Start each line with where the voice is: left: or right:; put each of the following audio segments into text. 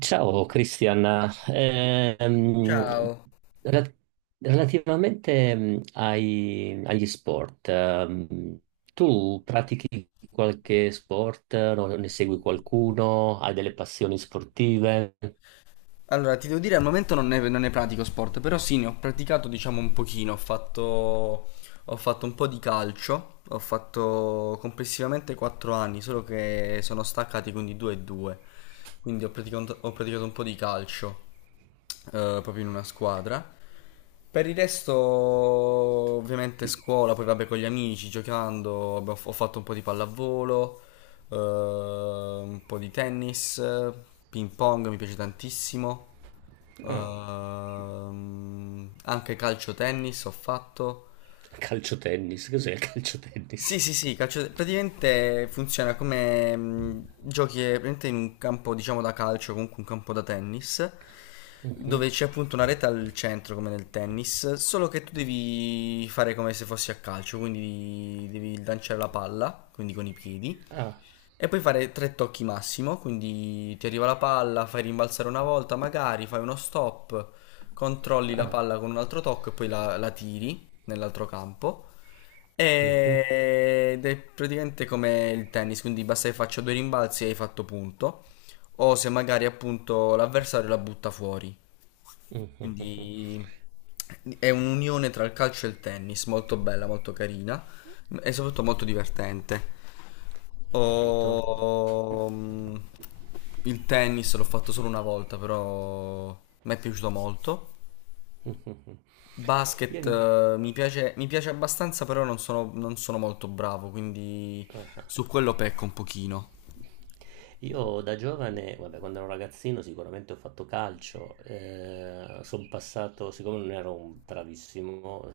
right: Ciao Cristian. Ehm,
left: Ciao.
right: rela- relativamente, agli sport, tu pratichi qualche sport, ne segui qualcuno, hai delle passioni sportive?
left: Allora, ti devo dire, al momento non ne pratico sport, però sì, ne ho praticato, diciamo, un pochino. Ho fatto un po' di calcio, ho fatto complessivamente 4 anni, solo che sono staccati, quindi 2 e 2. Quindi ho praticato un po' di calcio, proprio in una squadra. Per il resto, ovviamente scuola, poi vabbè con gli amici, giocando, ho fatto un po' di pallavolo, un po' di tennis, ping pong mi piace tantissimo,
right: Ah,
left: anche calcio tennis ho fatto.
right: calcio tennis, cos'è il calcio tennis?
left: Sì, sì, sì, praticamente funziona come, giochi, praticamente in un campo, diciamo, da calcio, comunque un campo da tennis,
right: Mhm.
left: dove c'è appunto una rete al centro, come nel tennis, solo che tu devi fare come se fossi a calcio, quindi devi lanciare la palla, quindi con i piedi,
right: Ah,
left: e puoi fare tre tocchi massimo, quindi ti arriva la palla, fai rimbalzare una volta magari, fai uno stop, controlli la
right: ah.
left: palla con un altro tocco e poi la tiri nell'altro campo.
right: Mhm.
left: Ed è praticamente come il tennis, quindi basta che faccia due rimbalzi e hai fatto punto. O se magari appunto l'avversario la butta fuori.
right: Mhm. Ho
left: Quindi è un'unione tra il calcio e il tennis, molto bella, molto carina e soprattutto molto divertente.
right: capito.
left: Ho- mm, Il tennis l'ho fatto solo una volta, però mi è piaciuto molto.
right: Mhm. Io...
left: Basket,
right: in-
left: mi piace abbastanza, però non sono molto bravo, quindi
right: ah, ah, ah.
left: su quello pecco un pochino.
right: Io da giovane, vabbè, quando ero ragazzino sicuramente ho fatto calcio, sono passato, siccome non ero un bravissimo,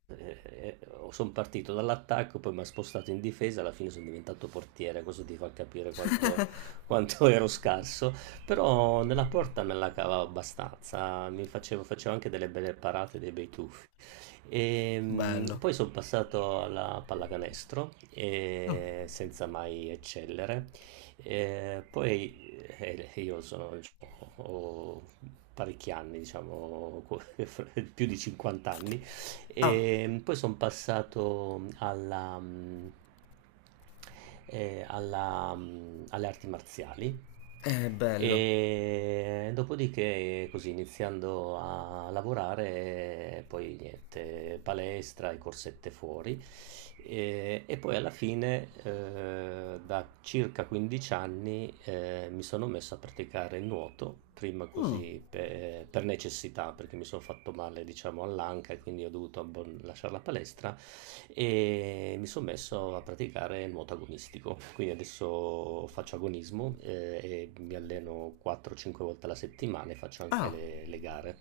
right: sono partito dall'attacco, poi mi ha spostato in difesa, alla fine sono diventato portiere. Questo ti fa capire quanto, quanto ero scarso, però nella porta me la cavavo abbastanza, facevo anche delle belle parate, dei bei tuffi. E,
left: Bello.
right: poi sono passato alla pallacanestro,
left: Mm.
right: senza mai eccellere. Poi Io sono, diciamo, ho parecchi anni, diciamo, più di 50 anni,
left: Ah,
right: e poi sono passato alle arti marziali.
left: è bello.
right: E dopodiché, così iniziando a lavorare, poi niente, palestra e corsette fuori. E poi alla fine, da circa 15 anni, mi sono messo a praticare il nuoto, prima
left: Mm.
right: così per necessità, perché mi sono fatto male, diciamo, all'anca e quindi ho dovuto lasciare la palestra e mi sono messo a praticare il nuoto agonistico. Quindi adesso faccio agonismo, e mi alleno 4-5 volte alla settimana e faccio anche
left: Ah,
right: le gare.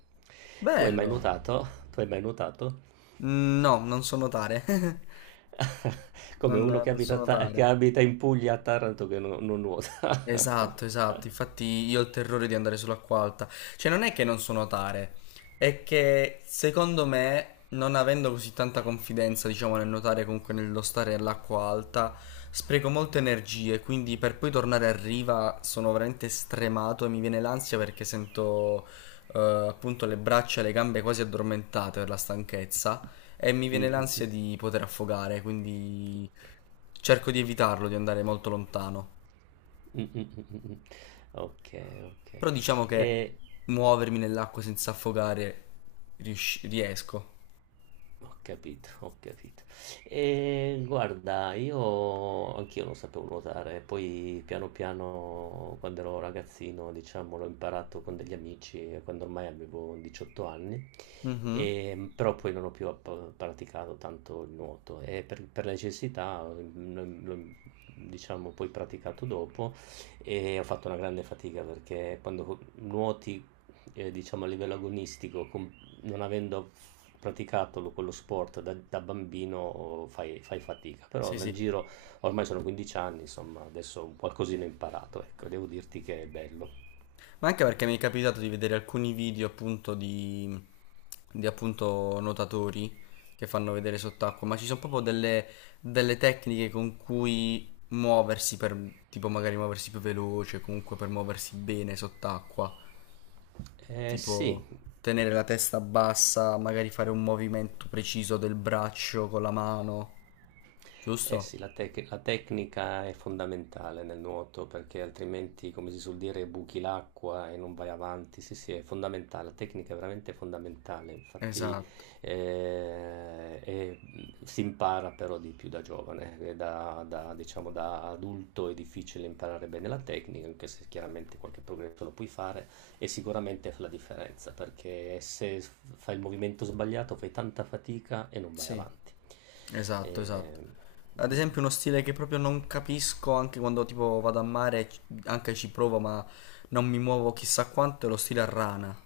right: Tu hai mai
left: bello.
right: nuotato? Tu hai mai nuotato?
left: No, non so notare.
right: Come
left: Non,
right: uno che
left: non so notare.
right: abita in Puglia a Taranto, che non nuota.
left: Esatto, esatto. Infatti io ho il terrore di andare sull'acqua alta. Cioè, non è che non so nuotare, è che secondo me, non avendo così tanta confidenza, diciamo, nel nuotare, comunque nello stare all'acqua alta, spreco molte energie, quindi per poi tornare a riva sono veramente stremato e mi viene l'ansia perché sento, eh, appunto le braccia e le gambe quasi addormentate per la stanchezza e mi viene
right: Mh-mh-mh.
left: l'ansia di poter affogare, quindi cerco di evitarlo, di andare molto lontano.
right: Mh-mh-mh-mh-mh. Okay,
left: Però
right: okay.
left: diciamo che
right: E
left: muovermi nell'acqua senza affogare riesco.
right: ho capito, ho capito. E guarda, io anch'io non sapevo nuotare, poi piano piano quando ero ragazzino, diciamo, l'ho imparato con degli amici, quando ormai avevo 18 anni,
left: Mhm.
right: però poi non ho più praticato tanto il nuoto e per necessità, l'ho, diciamo, poi praticato dopo, e ho fatto una grande fatica, perché quando nuoti, diciamo a livello agonistico, con non avendo praticato quello sport da bambino, fai fatica. Però
left: Sì,
right: nel
left: sì.
right: giro, ormai sono 15 anni, insomma, adesso un qualcosina ho imparato, ecco, devo dirti che è bello.
left: Ma anche perché mi è capitato di vedere alcuni video appunto di appunto nuotatori che fanno vedere sott'acqua, ma ci sono proprio delle, delle tecniche con cui muoversi per, tipo magari muoversi più veloce, comunque per muoversi bene sott'acqua,
right: Eh sì.
left: tipo tenere la testa bassa, magari fare un movimento preciso del braccio con la mano,
right: Eh
left: giusto?
right: sì, la tecnica è fondamentale nel nuoto, perché altrimenti, come si suol dire, buchi l'acqua e non vai avanti. Sì, sì, è fondamentale, la tecnica è veramente fondamentale, infatti.
left: Esatto,
right: Si impara però di più da giovane, da, diciamo, da adulto è difficile imparare bene la tecnica, anche se chiaramente qualche progresso lo puoi fare, e sicuramente fa la differenza, perché se s- fai il movimento sbagliato fai tanta fatica e non vai
left: sì,
right: avanti.
left: esatto, esatto.
right: Eh,
left: Ad esempio uno stile che proprio non capisco anche quando tipo vado a mare, anche ci provo, ma non mi muovo chissà quanto, è lo stile a rana.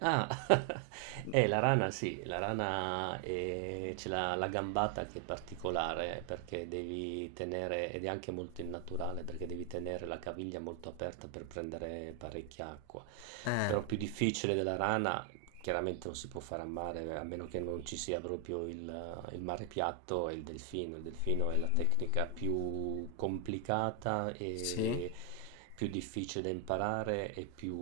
right: Ah, la rana, sì, la rana, c'è la gambata, che è particolare perché devi tenere, ed è anche molto innaturale perché devi tenere la caviglia molto aperta per prendere parecchia acqua.
left: Eh,
right: Però più difficile della rana, chiaramente non si può fare a mare a meno che non ci sia proprio il mare piatto, e il delfino. Il delfino è la tecnica più complicata e
left: sì.
right: più difficile da imparare e più,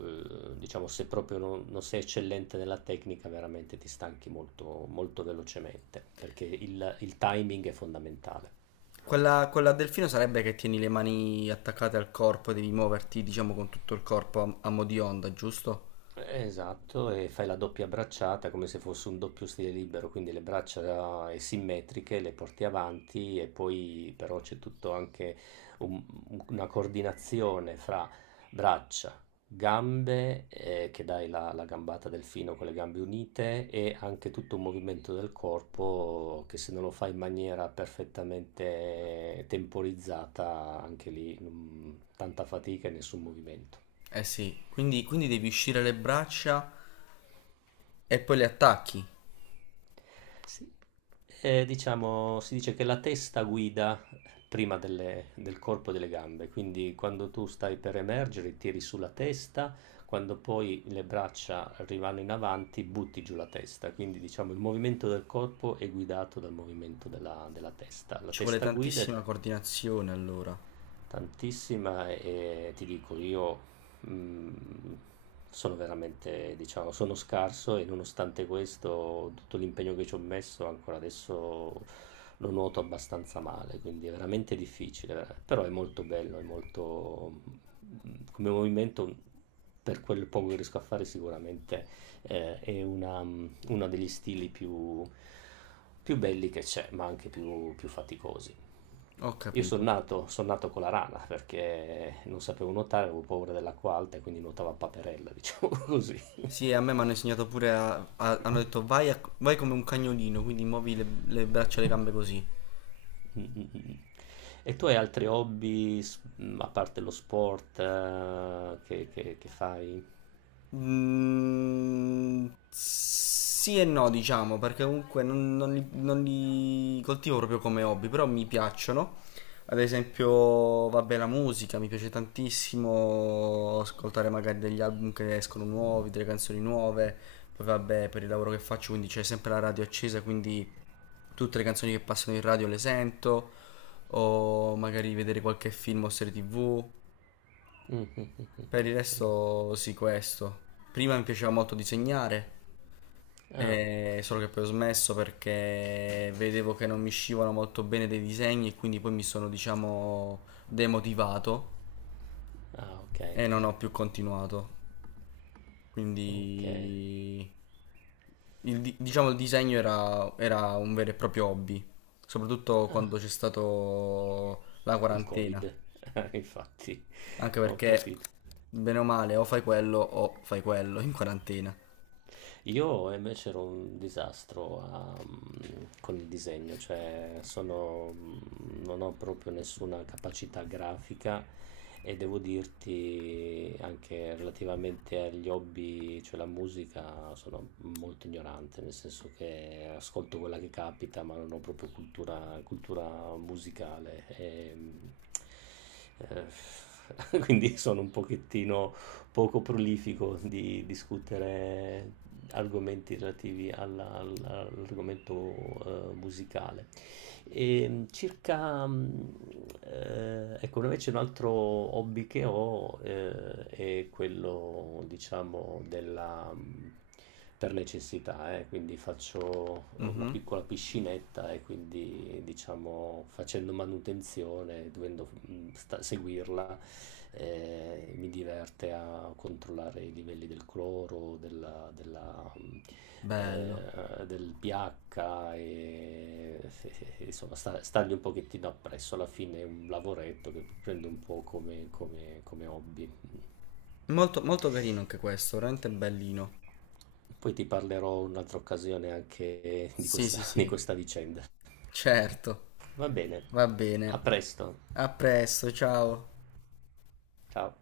right: diciamo, se proprio non sei eccellente nella tecnica, veramente ti stanchi molto, molto velocemente, perché il timing è fondamentale.
left: Quella, quella a delfino sarebbe che tieni le mani attaccate al corpo e devi muoverti, diciamo, con tutto il corpo a, a mo' di onda, giusto?
right: Esatto, e fai la doppia bracciata come se fosse un doppio stile libero, quindi le braccia, simmetriche, le porti avanti, e poi però c'è tutto anche un- una coordinazione fra braccia, gambe, che dai la gambata delfino con le gambe unite, e anche tutto un movimento del corpo che se non lo fai in maniera perfettamente temporizzata, anche lì, tanta fatica e nessun movimento.
left: Eh sì, quindi, quindi devi uscire le braccia e poi le attacchi.
right: Sì. Diciamo, si dice che la testa guida prima del corpo e delle gambe, quindi quando tu stai per emergere tiri sulla testa, quando poi le braccia arrivano in avanti butti giù la testa, quindi diciamo il movimento del corpo è guidato dal movimento della testa. La
left: Ci vuole
right: testa guida. E
left: tantissima coordinazione allora.
right: tantissima, e ti dico io, mhmm, sono veramente, diciamo, sono scarso, e nonostante questo, tutto l'impegno che ci ho messo, ancora adesso lo nuoto abbastanza male, quindi è veramente difficile. Vera, però è molto bello, è molto, come movimento, per quel poco che riesco a fare, sicuramente, è una, uno degli stili più belli che c'è, ma anche più faticosi.
left: Ho
right: Io
left: capito.
right: son nato con la rana perché non sapevo nuotare, avevo paura dell'acqua alta e quindi nuotavo a paperella, diciamo, così.
left: Sì, a me mi hanno insegnato pure hanno detto vai, vai come un cagnolino, quindi muovi le braccia e le gambe così.
right: Mm, mm, mm. E tu hai altri hobby, a parte lo sport, che fai?
left: Mm, sì e no, diciamo, perché comunque non li coltivo proprio come hobby, però mi piacciono. Ad esempio, vabbè, la musica mi piace tantissimo ascoltare magari degli album che escono nuovi, delle canzoni nuove. Poi vabbè, per il lavoro che faccio, quindi c'è sempre la radio accesa, quindi tutte le canzoni che passano in radio le sento, o magari vedere qualche film o serie TV.
right: Mm, mm, mm, mm,
left: Per il
right: mm.
left: resto sì, questo. Prima mi piaceva molto disegnare,
right: Ah,
left: solo che poi ho smesso perché vedevo che non mi uscivano molto bene dei disegni e quindi poi mi sono, diciamo, demotivato
right: ah, ok,
left: e
right: ok,
left: non ho più continuato.
right: ok.
left: Quindi, il, diciamo, il disegno era, era un vero e proprio hobby, soprattutto quando
right: Ah,
left: c'è stato la
right: il
left: quarantena,
right: Covid, infatti,
left: anche
right: ho
left: perché,
right: capito.
left: bene o male, o fai quello in quarantena.
right: Io invece ero un disastro con il disegno, cioè non ho proprio nessuna capacità grafica, e devo dirti anche, relativamente agli hobby, cioè la musica, sono molto ignorante, nel senso che ascolto quella che capita, ma non ho proprio cultura, cultura musicale. E, quindi sono un pochettino poco prolifico di discutere argomenti relativi all'argomento, musicale. E, circa, ecco, invece un altro hobby che ho, è quello, diciamo, della, per necessità, quindi faccio una
left: Mhm.
right: piccola piscinetta, e quindi, diciamo, facendo manutenzione, dovendo seguirla, mi diverte a controllare i livelli del cloro,
left: Bello.
right: del pH, insomma stargli un pochettino appresso. Alla fine è un lavoretto che prendo un po' come, hobby.
left: Molto, molto carino anche questo, veramente bellino.
right: Poi ti parlerò un'altra occasione anche di
left: Sì,
right: questa
left: sì,
right: di
left: sì.
right: questa vicenda.
left: Certo.
right: Va bene,
left: Va
right: a
left: bene.
right: presto.
left: A presto, ciao.
right: Ciao.